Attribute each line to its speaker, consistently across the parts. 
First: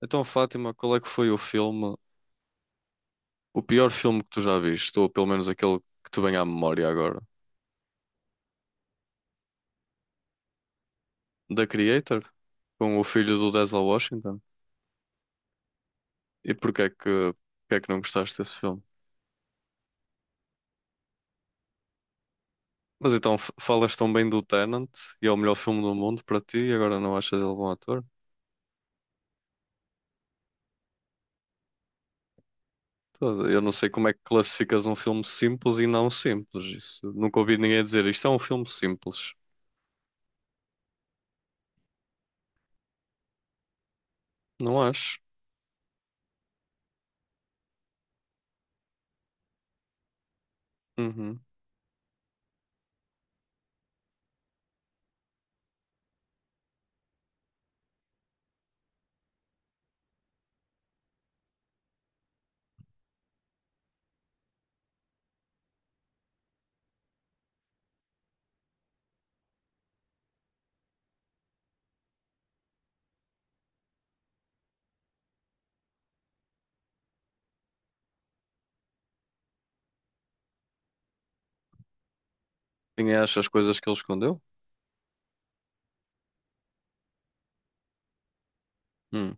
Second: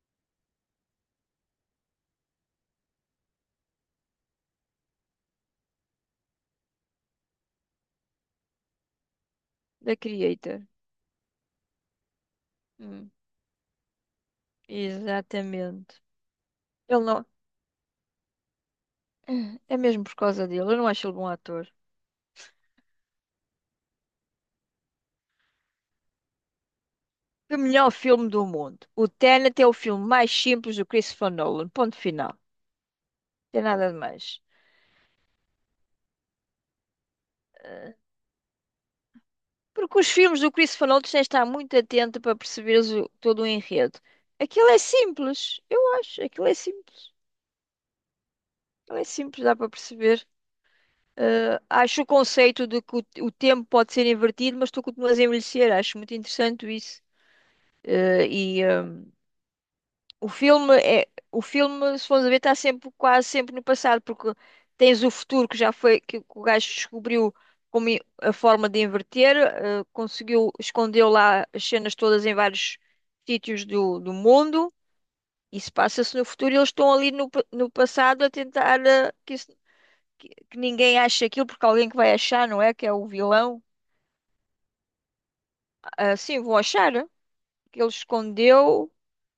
Speaker 1: Então, Fátima, qual é que foi o filme, o pior filme que tu já viste, ou pelo menos aquele que te vem à memória agora?
Speaker 2: Da Creator.
Speaker 1: The Creator? Com o
Speaker 2: Hum,
Speaker 1: filho do Denzel Washington?
Speaker 2: exatamente.
Speaker 1: E porquê é
Speaker 2: Ele não.
Speaker 1: que, Porque é que não gostaste desse filme?
Speaker 2: É mesmo por causa dele. Eu não acho ele bom ator.
Speaker 1: Mas então, falas tão bem do Tenant e é o melhor filme do mundo para ti e agora não achas ele
Speaker 2: O
Speaker 1: bom
Speaker 2: melhor
Speaker 1: ator?
Speaker 2: filme do mundo. O Tenet é o filme mais simples do Christopher Nolan. Ponto final. Não
Speaker 1: Eu
Speaker 2: tem
Speaker 1: não sei
Speaker 2: nada de
Speaker 1: como é que
Speaker 2: mais.
Speaker 1: classificas um filme simples e não simples. Isso, nunca ouvi ninguém
Speaker 2: Eh,
Speaker 1: dizer isto é um filme simples.
Speaker 2: Porque os filmes do Christopher Nolan tu tens de estar muito atento para perceberes todo o enredo. Aquilo é
Speaker 1: Não acho.
Speaker 2: simples. Eu acho. Aquilo é simples. Aquilo é simples, dá para perceber.
Speaker 1: Uhum.
Speaker 2: Acho o conceito de que o tempo pode ser invertido, mas tu continuas a envelhecer. Acho muito interessante isso. Eh, e ah, O filme é, o filme, se fomos a ver, está sempre, quase sempre no passado, porque tens o futuro que já foi, que o gajo descobriu a forma de inverter, conseguiu, escondeu lá as cenas todas em vários sítios do mundo. Isso passa-se no futuro e eles estão ali no passado a tentar que ninguém ache aquilo, porque alguém que vai achar, não é? Que é o
Speaker 1: Ninguém acha as
Speaker 2: vilão.
Speaker 1: coisas que ele escondeu?
Speaker 2: Ah, sim, vão achar, que ele escondeu,
Speaker 1: Hum.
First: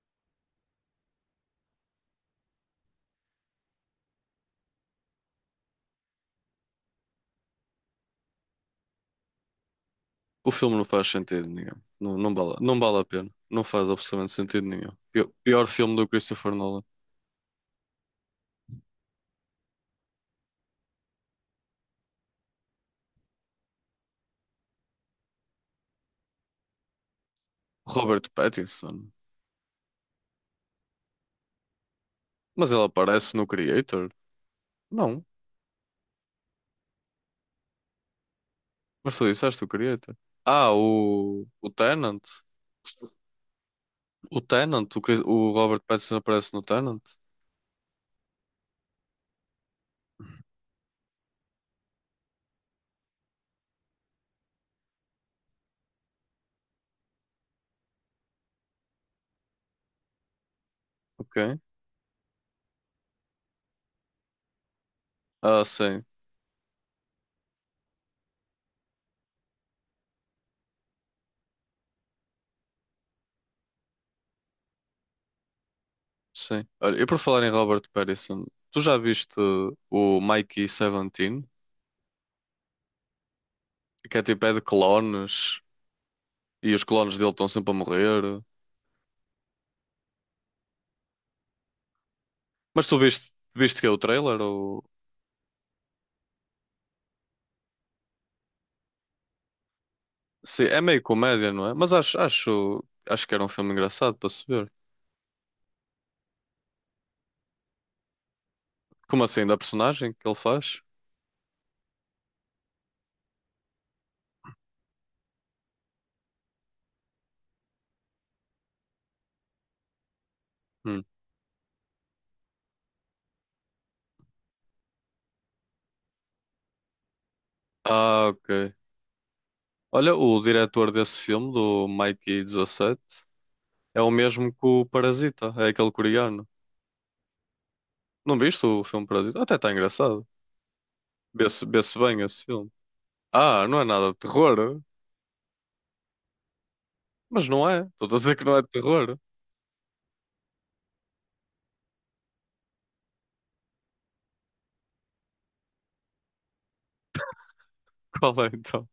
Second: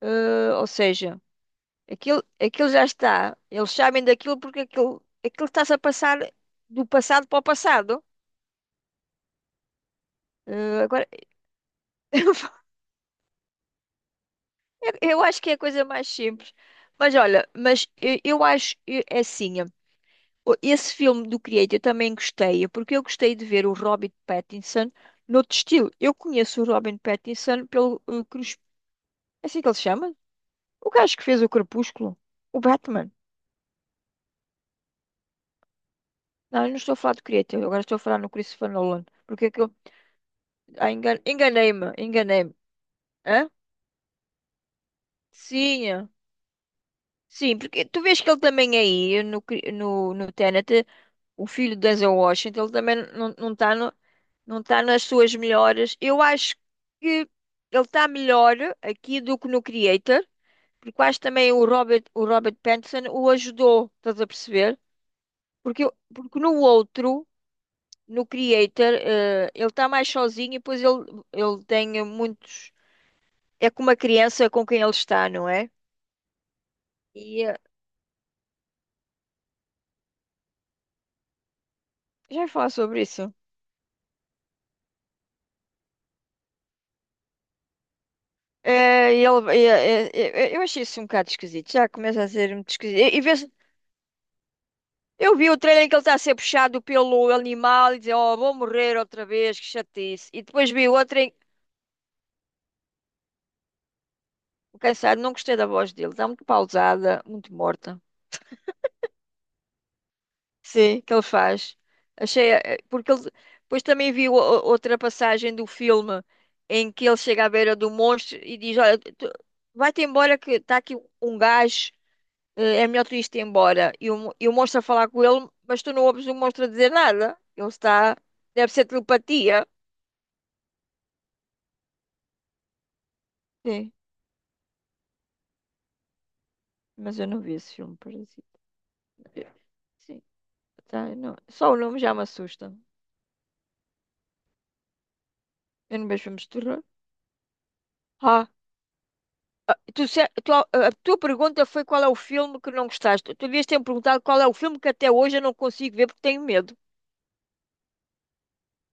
Speaker 2: ou seja. Aquilo já está. Eles sabem daquilo porque aquilo está-se a passar do passado para o passado.
Speaker 1: O filme não
Speaker 2: Agora,
Speaker 1: faz sentido nenhum. Não, não vale a pena. Não faz absolutamente sentido nenhum.
Speaker 2: eu acho que é a
Speaker 1: Pior
Speaker 2: coisa
Speaker 1: filme do
Speaker 2: mais simples.
Speaker 1: Christopher Nolan.
Speaker 2: Mas olha, mas eu acho é assim. Esse filme do Creator eu também gostei, porque eu gostei de ver o Robin Pattinson noutro estilo. Eu conheço o Robin Pattinson pelo
Speaker 1: Robert
Speaker 2: Crepúsculo.
Speaker 1: Pattinson.
Speaker 2: É assim que ele se chama? O gajo que fez o Crepúsculo. O
Speaker 1: Mas ele
Speaker 2: Batman.
Speaker 1: aparece no Creator? Não.
Speaker 2: Não, eu não estou a falar do Creator, agora estou a falar no Christopher Nolan.
Speaker 1: Mas tu
Speaker 2: Porque é que
Speaker 1: disseste o
Speaker 2: eu.
Speaker 1: Creator. Ah,
Speaker 2: Ah,
Speaker 1: o, o
Speaker 2: enganei-me,
Speaker 1: Tenant.
Speaker 2: enganei-me. Hã?
Speaker 1: O Tenant. O Robert
Speaker 2: Sim,
Speaker 1: Pattinson aparece no Tenant?
Speaker 2: sim, porque tu vês que ele também é aí no Tenet, o filho do Denzel Washington, ele também não está no, não tá nas suas melhores. Eu acho que ele está melhor aqui do que no Creator, porque eu acho também
Speaker 1: Ok.
Speaker 2: o Robert Pattinson o ajudou, estás a perceber?
Speaker 1: Ah,
Speaker 2: Porque,
Speaker 1: sim.
Speaker 2: porque no outro, no Creator, ele está mais sozinho e depois ele tem muitos. É com uma criança com quem ele está, não é?
Speaker 1: Sim. Olha, e por falar
Speaker 2: E
Speaker 1: em
Speaker 2: eh,
Speaker 1: Robert Pattinson, tu já viste o Mikey 17?
Speaker 2: Já ia falar sobre isso.
Speaker 1: Que é tipo, é de clones. E os clones dele estão sempre a morrer.
Speaker 2: É, e ele, eu achei isso um bocado esquisito. Já começa a ser muito
Speaker 1: Mas
Speaker 2: esquisito.
Speaker 1: tu
Speaker 2: E, e
Speaker 1: viste
Speaker 2: vê-se-
Speaker 1: viste que é o trailer? Ou...
Speaker 2: eu vi o trailer em que ele está a ser puxado pelo animal e dizer, oh, vou morrer outra vez, que chatice. E
Speaker 1: Sim,
Speaker 2: depois
Speaker 1: é
Speaker 2: vi
Speaker 1: meio
Speaker 2: outra em.
Speaker 1: comédia, não é? Mas acho que era um filme engraçado para se ver.
Speaker 2: Cansado, não gostei da voz dele. Está muito pausada, muito morta.
Speaker 1: Como assim? Da personagem que ele faz?
Speaker 2: Sim, que ele faz. Achei. Porque ele. Depois também vi outra passagem do filme em que ele chega à beira do monstro e diz, olha, vai-te embora que está aqui
Speaker 1: Hum.
Speaker 2: um gajo. É melhor tu isto embora. E o monstro a falar com ele, mas tu não ouves o monstro a dizer nada. Ele está.
Speaker 1: Ah,
Speaker 2: Deve
Speaker 1: ok.
Speaker 2: ser telepatia.
Speaker 1: Olha, o diretor desse filme, do Mikey dezassete
Speaker 2: Sim,
Speaker 1: é o mesmo que o Parasita, é aquele coreano.
Speaker 2: mas eu não vi esse filme,
Speaker 1: Não
Speaker 2: parasita.
Speaker 1: viste o filme Parasita?
Speaker 2: Eu-
Speaker 1: Até está
Speaker 2: Sim,
Speaker 1: engraçado.
Speaker 2: tá, eu não. Só o
Speaker 1: Vê-se
Speaker 2: nome já
Speaker 1: bem
Speaker 2: me
Speaker 1: esse filme.
Speaker 2: assusta.
Speaker 1: Ah, não é nada de terror?
Speaker 2: Eu não vejo filmes de terror.
Speaker 1: Mas não é. Estou a dizer que
Speaker 2: Ah,
Speaker 1: não é de terror.
Speaker 2: tu, se- tu- a tua pergunta foi qual é o filme que não gostaste. Tu devias ter me perguntado qual é o filme que até hoje eu não consigo ver porque tenho medo.
Speaker 1: Qual é então?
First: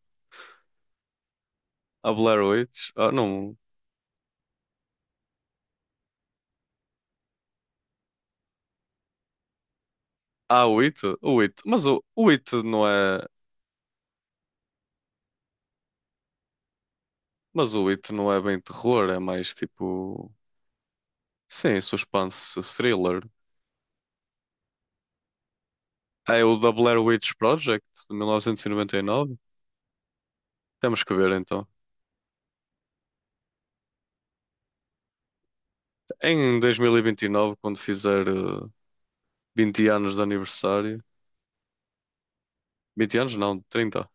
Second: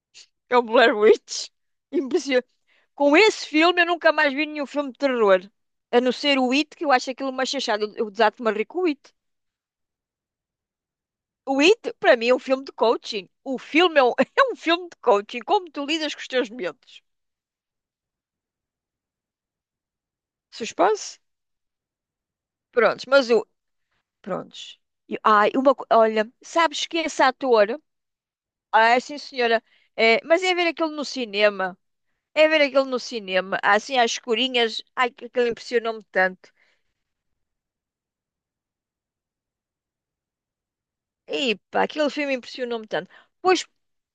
Speaker 2: É o Blair Witch.
Speaker 1: A Blair
Speaker 2: Impressionante.
Speaker 1: Witch? Ah,
Speaker 2: Com esse
Speaker 1: não.
Speaker 2: filme, eu nunca mais vi nenhum filme de terror. A não ser o It, que eu acho aquilo uma chachada. Eu desato-me a rir com o It.
Speaker 1: Há oito? O
Speaker 2: O
Speaker 1: oito.
Speaker 2: It,
Speaker 1: Mas o
Speaker 2: para
Speaker 1: o
Speaker 2: mim, é um
Speaker 1: oito
Speaker 2: filme de
Speaker 1: não é.
Speaker 2: coaching. O filme é um, é um filme de coaching. Como tu lidas com os teus medos?
Speaker 1: Mas o oito não é bem terror, é mais tipo.
Speaker 2: Suspense?
Speaker 1: Sim, suspense
Speaker 2: Prontos,
Speaker 1: thriller.
Speaker 2: mas o. Prontos. Ai, uma. Olha,
Speaker 1: Ah, é o da
Speaker 2: sabes que
Speaker 1: Blair
Speaker 2: esse
Speaker 1: Witch
Speaker 2: ator.
Speaker 1: Project de
Speaker 2: Ah, sim,
Speaker 1: 1999.
Speaker 2: senhora. É, mas é ver aquilo
Speaker 1: Temos
Speaker 2: no
Speaker 1: que ver então.
Speaker 2: cinema. É ver aquilo no cinema. Assim, às escurinhas. Ai, aquilo impressionou-me tanto.
Speaker 1: Em 2029, quando fizer 20 anos de aniversário.
Speaker 2: E pá, aquele filme impressionou-me tanto.
Speaker 1: 20 anos não,
Speaker 2: Pois.
Speaker 1: 30.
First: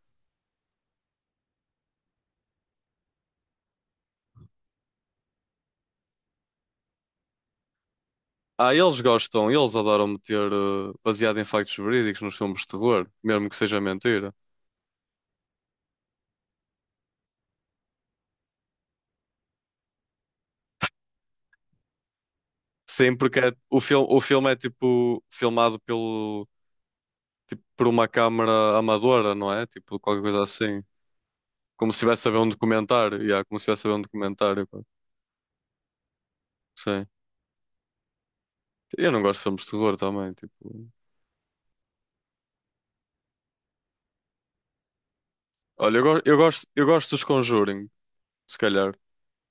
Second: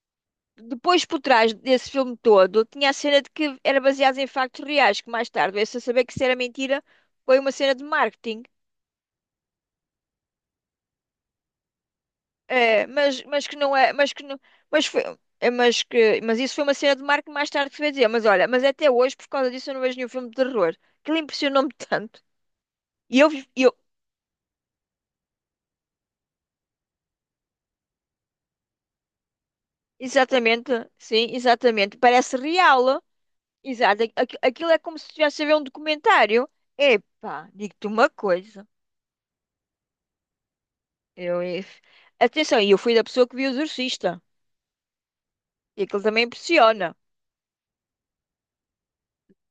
Speaker 2: Depois, por trás desse filme todo, tinha a cena de que era baseado em factos reais, que mais tarde veio-se a saber que isso era mentira, foi uma cena de marketing.
Speaker 1: Ah, eles gostam, eles adoram meter baseado em factos verídicos nos filmes de
Speaker 2: É,
Speaker 1: terror,
Speaker 2: mas
Speaker 1: mesmo que
Speaker 2: que não
Speaker 1: seja
Speaker 2: é, mas que
Speaker 1: mentira.
Speaker 2: não, mas foi, é, mas que, mas isso foi uma cena de marketing mais tarde que se veio dizer, mas olha, mas até hoje, por causa disso, eu não vejo nenhum filme de terror. Aquilo impressionou-me tanto.
Speaker 1: Sim,
Speaker 2: E eu, eu,
Speaker 1: o filme é tipo filmado pelo tipo, por uma câmara amadora, não é? Tipo, qualquer coisa
Speaker 2: exatamente,
Speaker 1: assim.
Speaker 2: sim,
Speaker 1: Como
Speaker 2: exatamente,
Speaker 1: se estivesse a
Speaker 2: parece
Speaker 1: ver um
Speaker 2: real,
Speaker 1: documentário. Yeah, como se estivesse a ver um
Speaker 2: exato,
Speaker 1: documentário.
Speaker 2: aquilo é
Speaker 1: Pá.
Speaker 2: como se estivesse a ver um documentário.
Speaker 1: Sim.
Speaker 2: Epá, digo-te uma coisa.
Speaker 1: Eu não gosto de filmes de terror também. Tipo...
Speaker 2: Eu, Atenção, e eu fui da pessoa que viu o Exorcista. E
Speaker 1: Olha,
Speaker 2: aquilo também
Speaker 1: eu
Speaker 2: impressiona.
Speaker 1: gosto dos Conjuring, se calhar.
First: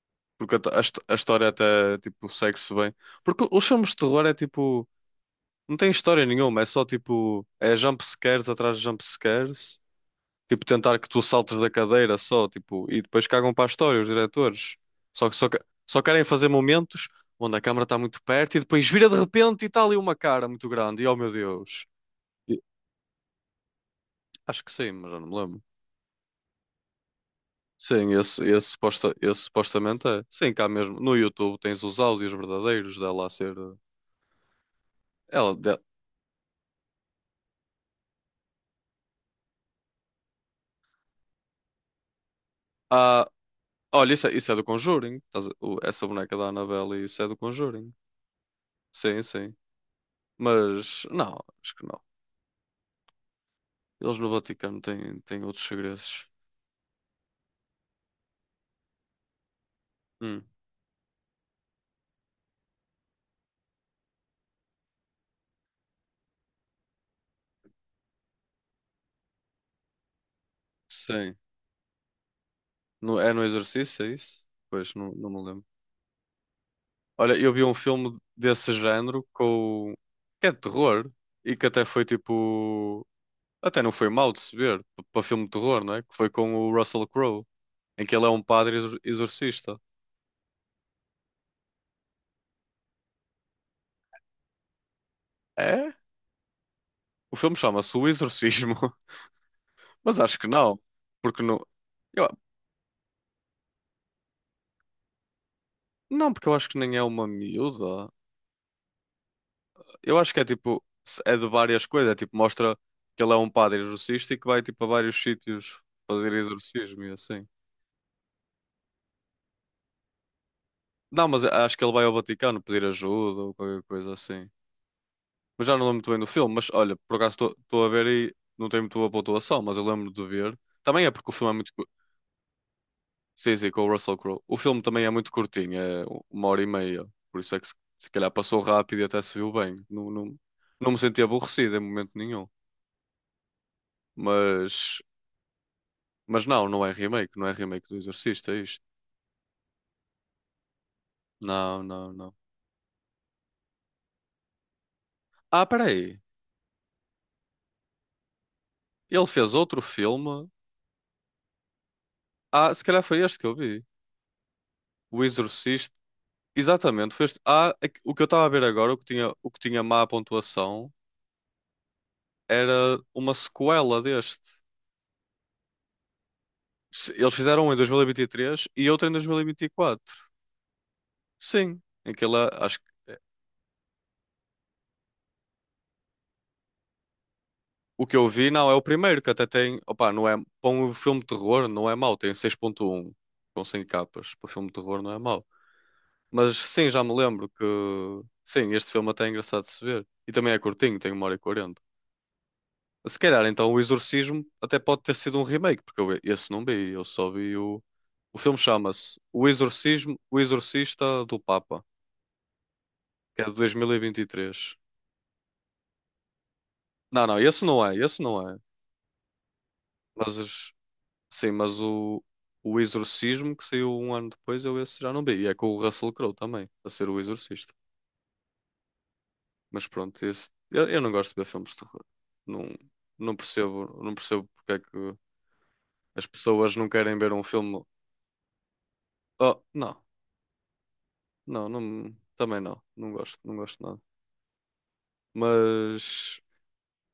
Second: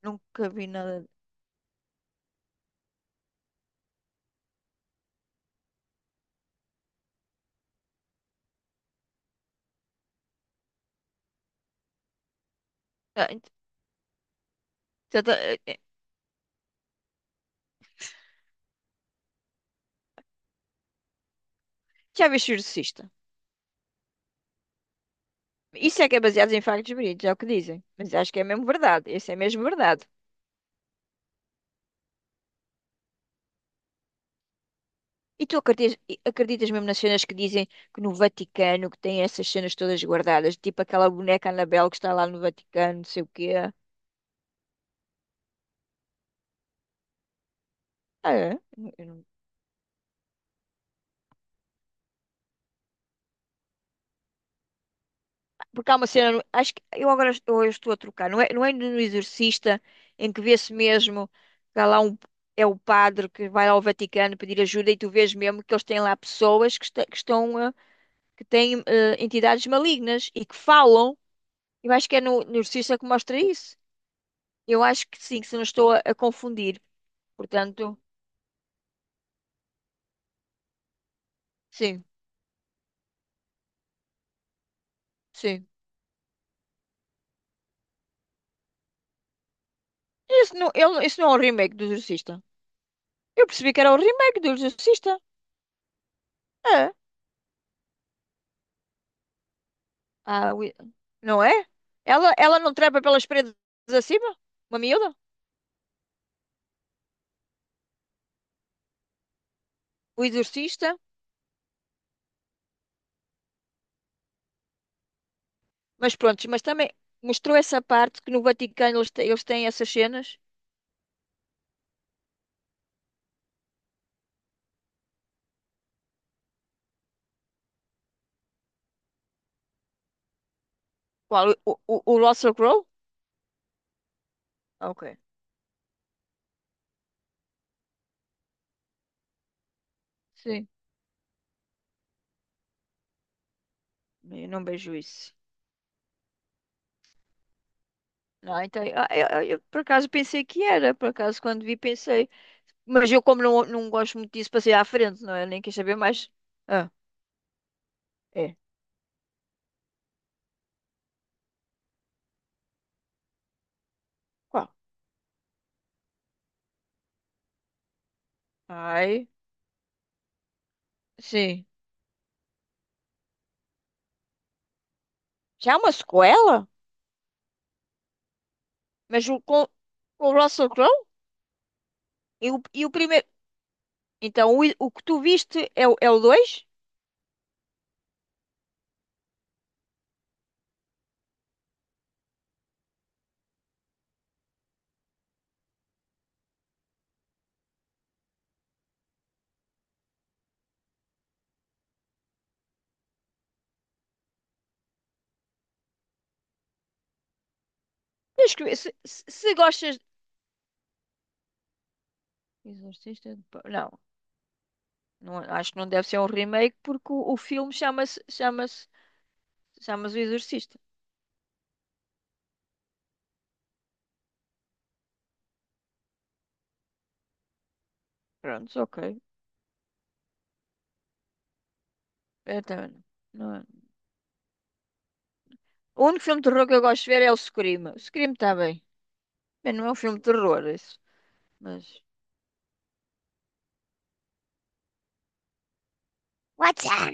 Speaker 2: Nunca
Speaker 1: Porque
Speaker 2: vi nada.
Speaker 1: a história até, tipo, segue-se bem. Porque os filmes de terror é, tipo... Não tem história nenhuma. É só, tipo... É jump scares atrás de jump scares. Tipo, tentar que tu saltes da cadeira só, tipo, e
Speaker 2: Ah,
Speaker 1: depois cagam para a história os diretores. Só que só,
Speaker 2: tanta-
Speaker 1: que-
Speaker 2: eh, eh,
Speaker 1: só querem fazer momentos onde a câmara está muito perto e depois vira de repente e está ali uma cara muito grande. E oh meu Deus.
Speaker 2: Já viste o
Speaker 1: E-
Speaker 2: Exorcista?
Speaker 1: Acho que sim, mas já não me lembro.
Speaker 2: Isso é que é baseado em factos verídicos, é o que dizem.
Speaker 1: Sim,
Speaker 2: Mas acho que
Speaker 1: esse,
Speaker 2: é mesmo
Speaker 1: esse,
Speaker 2: verdade.
Speaker 1: suposta,
Speaker 2: Isso é
Speaker 1: esse
Speaker 2: mesmo verdade.
Speaker 1: supostamente é. Sim, cá mesmo. No YouTube tens os áudios verdadeiros dela a ser.
Speaker 2: E
Speaker 1: Ela,
Speaker 2: tu
Speaker 1: de-
Speaker 2: acreditas, e acreditas mesmo nas cenas que dizem que no Vaticano que tem essas cenas todas guardadas, tipo aquela boneca Anabel que está lá no Vaticano, não sei o
Speaker 1: Ah,
Speaker 2: quê.
Speaker 1: olha, isso é do Conjuring. Essa boneca da Annabelle, isso é do Conjuring.
Speaker 2: Ah, é?
Speaker 1: Sim,
Speaker 2: Eu
Speaker 1: sim. Mas não, acho que não. Eles no Vaticano têm outros
Speaker 2: Porque há uma
Speaker 1: segredos.
Speaker 2: cena, acho que eu agora eu estou a trocar, não é no Exorcista em que
Speaker 1: Hum,
Speaker 2: vê-se mesmo que há lá um. É o padre que vai ao Vaticano pedir ajuda e tu vês mesmo que eles têm lá pessoas que, que estão, que têm entidades malignas e que falam.
Speaker 1: sim.
Speaker 2: Eu acho que é no Exorcista que
Speaker 1: No, é
Speaker 2: mostra
Speaker 1: no
Speaker 2: isso.
Speaker 1: exercício, é isso?
Speaker 2: Eu
Speaker 1: Pois,
Speaker 2: acho
Speaker 1: não,
Speaker 2: que
Speaker 1: não me
Speaker 2: sim, que se não
Speaker 1: lembro.
Speaker 2: estou a confundir.
Speaker 1: Olha, eu vi um
Speaker 2: Portanto,
Speaker 1: filme desse género com... que é de terror e que até
Speaker 2: sim,
Speaker 1: foi tipo... Até não foi mal de se ver para filme de
Speaker 2: sim.
Speaker 1: terror, não é? Que foi com o Russell Crowe, em que ele é um padre exorcista.
Speaker 2: Isso não, isso não é um remake do Exorcista. Eu percebi que era o remake do Exorcista.
Speaker 1: É?
Speaker 2: É.
Speaker 1: O filme chama-se O Exorcismo, mas acho que
Speaker 2: Ah,
Speaker 1: não, porque
Speaker 2: não
Speaker 1: não...
Speaker 2: é?
Speaker 1: eu-
Speaker 2: Ela não trepa pelas paredes acima? Uma miúda?
Speaker 1: Não, porque eu acho que nem é uma miúda. Eu
Speaker 2: O
Speaker 1: acho que é tipo,
Speaker 2: exorcista?
Speaker 1: é de várias coisas. É tipo, mostra que ele é um padre exorcista e que vai tipo a vários sítios
Speaker 2: Mas
Speaker 1: fazer
Speaker 2: pronto, mas também
Speaker 1: exorcismo e assim.
Speaker 2: mostrou essa parte que no Vaticano eles têm essas cenas.
Speaker 1: Não, mas acho que ele vai ao Vaticano pedir ajuda ou qualquer coisa assim. Mas já não lembro muito bem do filme. Mas olha, por acaso estou a ver e não tem muito boa pontuação, mas eu lembro de ver. Também é porque o filme
Speaker 2: Qual?
Speaker 1: é muito.
Speaker 2: O, o, o Russell Crowe?
Speaker 1: Sim, sim, com o Russell Crowe. O filme
Speaker 2: Ah,
Speaker 1: também é
Speaker 2: ok.
Speaker 1: muito curtinho, é 1h30. Por isso é que se calhar passou rápido e até se viu bem. Não, não,
Speaker 2: Sim.
Speaker 1: não me senti aborrecido em momento nenhum.
Speaker 2: Eu não vejo
Speaker 1: Mas.
Speaker 2: isso.
Speaker 1: Mas não, não é remake do Exorcista, é
Speaker 2: Não,
Speaker 1: isto.
Speaker 2: então, eu por acaso pensei que era, por acaso quando vi
Speaker 1: Não, não,
Speaker 2: pensei.
Speaker 1: não.
Speaker 2: Mas eu como não gosto muito disso, passei à frente, não é? Nem
Speaker 1: Ah,
Speaker 2: quis saber
Speaker 1: peraí.
Speaker 2: mais. Ah, é.
Speaker 1: Ele fez outro filme. Ah, se calhar foi este que eu vi.
Speaker 2: Qual?
Speaker 1: O Exorcista. Exatamente, foi este. O que eu estava a ver agora,
Speaker 2: Ai,
Speaker 1: o que tinha má pontuação,
Speaker 2: sim.
Speaker 1: era uma sequela deste.
Speaker 2: Já é uma sequela?
Speaker 1: Eles fizeram um em 2023 e vinte e três e outro em
Speaker 2: Mas o, com,
Speaker 1: 2024.
Speaker 2: com o Russell Crowe?
Speaker 1: Sim, em que ele,
Speaker 2: E o,
Speaker 1: é, acho
Speaker 2: e
Speaker 1: que.
Speaker 2: o
Speaker 1: É,
Speaker 2: primeiro. Então, o que tu viste é o dois.
Speaker 1: o que eu vi, não, é o primeiro, que até tem. Opa, não é. Para um filme de terror, não é mau, tem 6.1 com 100 capas. Para um filme de terror, não é mau. Mas sim, já me lembro que. Sim, este filme até é engraçado de se ver. E também é curtinho, tem 1h40. Se calhar, então, o Exorcismo até pode ter sido um remake, porque eu esse não vi, eu só vi o. O
Speaker 2: Tens
Speaker 1: filme
Speaker 2: que ver. Se,
Speaker 1: chama-se
Speaker 2: se,
Speaker 1: O
Speaker 2: se gostas.
Speaker 1: Exorcismo, O Exorcista do Papa,
Speaker 2: Exorcista
Speaker 1: que
Speaker 2: de.
Speaker 1: é de
Speaker 2: Não,
Speaker 1: 2023.
Speaker 2: não, acho que não deve ser um remake porque
Speaker 1: Não,
Speaker 2: o
Speaker 1: não, esse
Speaker 2: filme
Speaker 1: não é, esse
Speaker 2: chama-se
Speaker 1: não é.
Speaker 2: O
Speaker 1: Mas,
Speaker 2: Exorcista.
Speaker 1: sim, mas o Exorcismo, que saiu um ano depois, eu esse já não vi. E é com o Russell Crowe também, a ser o Exorcista.
Speaker 2: Pronto, ok.
Speaker 1: Mas pronto, eu não gosto de ver filmes de terror. Não,
Speaker 2: Então, não.
Speaker 1: não percebo porque é que
Speaker 2: O único
Speaker 1: as
Speaker 2: filme de terror
Speaker 1: pessoas
Speaker 2: que eu
Speaker 1: não
Speaker 2: gosto de
Speaker 1: querem
Speaker 2: ver é
Speaker 1: ver
Speaker 2: o
Speaker 1: um
Speaker 2: Scream.
Speaker 1: filme.
Speaker 2: O Scream está bem.
Speaker 1: Oh,
Speaker 2: Bem, não é um
Speaker 1: não,
Speaker 2: filme de terror, isso.
Speaker 1: não,
Speaker 2: Mas.
Speaker 1: não, também não. Não gosto nada. Mas
Speaker 2: What's up?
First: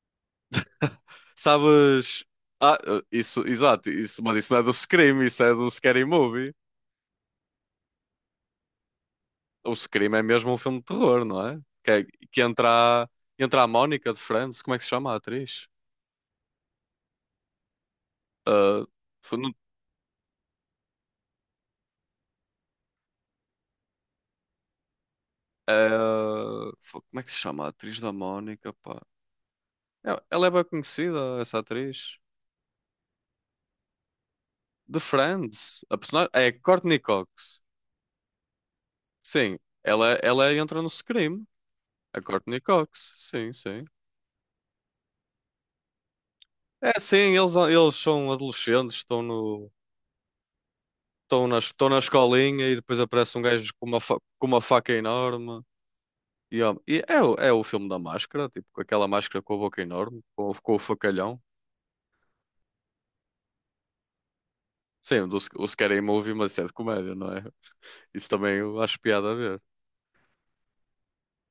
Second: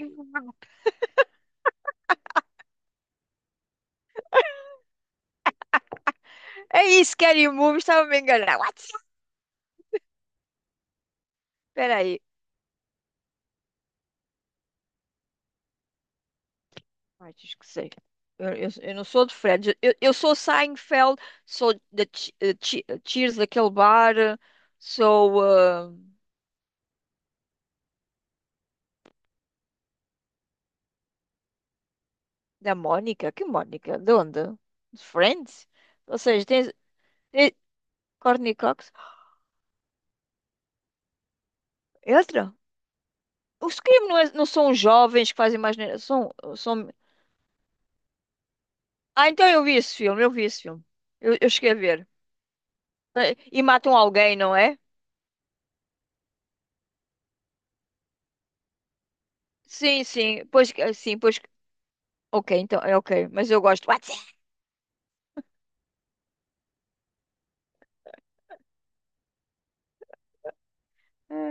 Speaker 1: sabes? Ah, isso não é do Scream, isso é do Scary Movie.
Speaker 2: É isso, Scary Movie, estava-me a enganar. What's up?
Speaker 1: O Scream é mesmo um filme de terror, não é? Que,
Speaker 2: Espera
Speaker 1: é-
Speaker 2: aí.
Speaker 1: que entra, entra a Mónica de Friends, como é que se chama a atriz?
Speaker 2: Ai, diz que sei. Eu, eu,
Speaker 1: Ah,
Speaker 2: eu não sou de
Speaker 1: foi no-
Speaker 2: Friends. Eu sou Seinfeld, sou da Cheers, daquele bar, sou
Speaker 1: ah, foi- como é que se chama a atriz da Mónica, pá? Não, ela é bem conhecida, essa atriz.
Speaker 2: da Mónica. Que Mónica? De onde?
Speaker 1: De
Speaker 2: De Friends?
Speaker 1: Friends. A
Speaker 2: Ou
Speaker 1: personagem
Speaker 2: seja,
Speaker 1: é
Speaker 2: tens,
Speaker 1: Courtney
Speaker 2: tens
Speaker 1: Cox.
Speaker 2: Courtney Cox.
Speaker 1: Sim, ela entra no Scream. A
Speaker 2: Outra?
Speaker 1: Courtney Cox. Sim,
Speaker 2: Os
Speaker 1: sim.
Speaker 2: crimes não, não são jovens que fazem mais. Neira, São...
Speaker 1: É, sim, eles são adolescentes, estão
Speaker 2: Ah, então eu
Speaker 1: no,
Speaker 2: vi esse filme, eu vi esse filme. Eu, eu cheguei a
Speaker 1: estão na
Speaker 2: ver.
Speaker 1: escolinha e depois
Speaker 2: Eh,
Speaker 1: aparece um
Speaker 2: E
Speaker 1: gajo com
Speaker 2: matam
Speaker 1: uma,
Speaker 2: alguém,
Speaker 1: com
Speaker 2: não
Speaker 1: uma
Speaker 2: é?
Speaker 1: faca enorme. E, ó, e é, o- É o filme da máscara, tipo, com aquela máscara com a boca
Speaker 2: Sim,
Speaker 1: enorme,
Speaker 2: sim. Pois,
Speaker 1: com o
Speaker 2: sim, pois.
Speaker 1: facalhão.
Speaker 2: Ok, então, é ok. Mas eu gosto. What's
Speaker 1: Sim, o Scary Movie, mas isso é de comédia, não é? Isso também eu acho piada a ver.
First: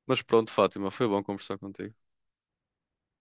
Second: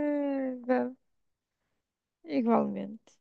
Speaker 1: Mas pronto, Fátima,
Speaker 2: that?
Speaker 1: foi bom conversar contigo.
Speaker 2: Igualmente.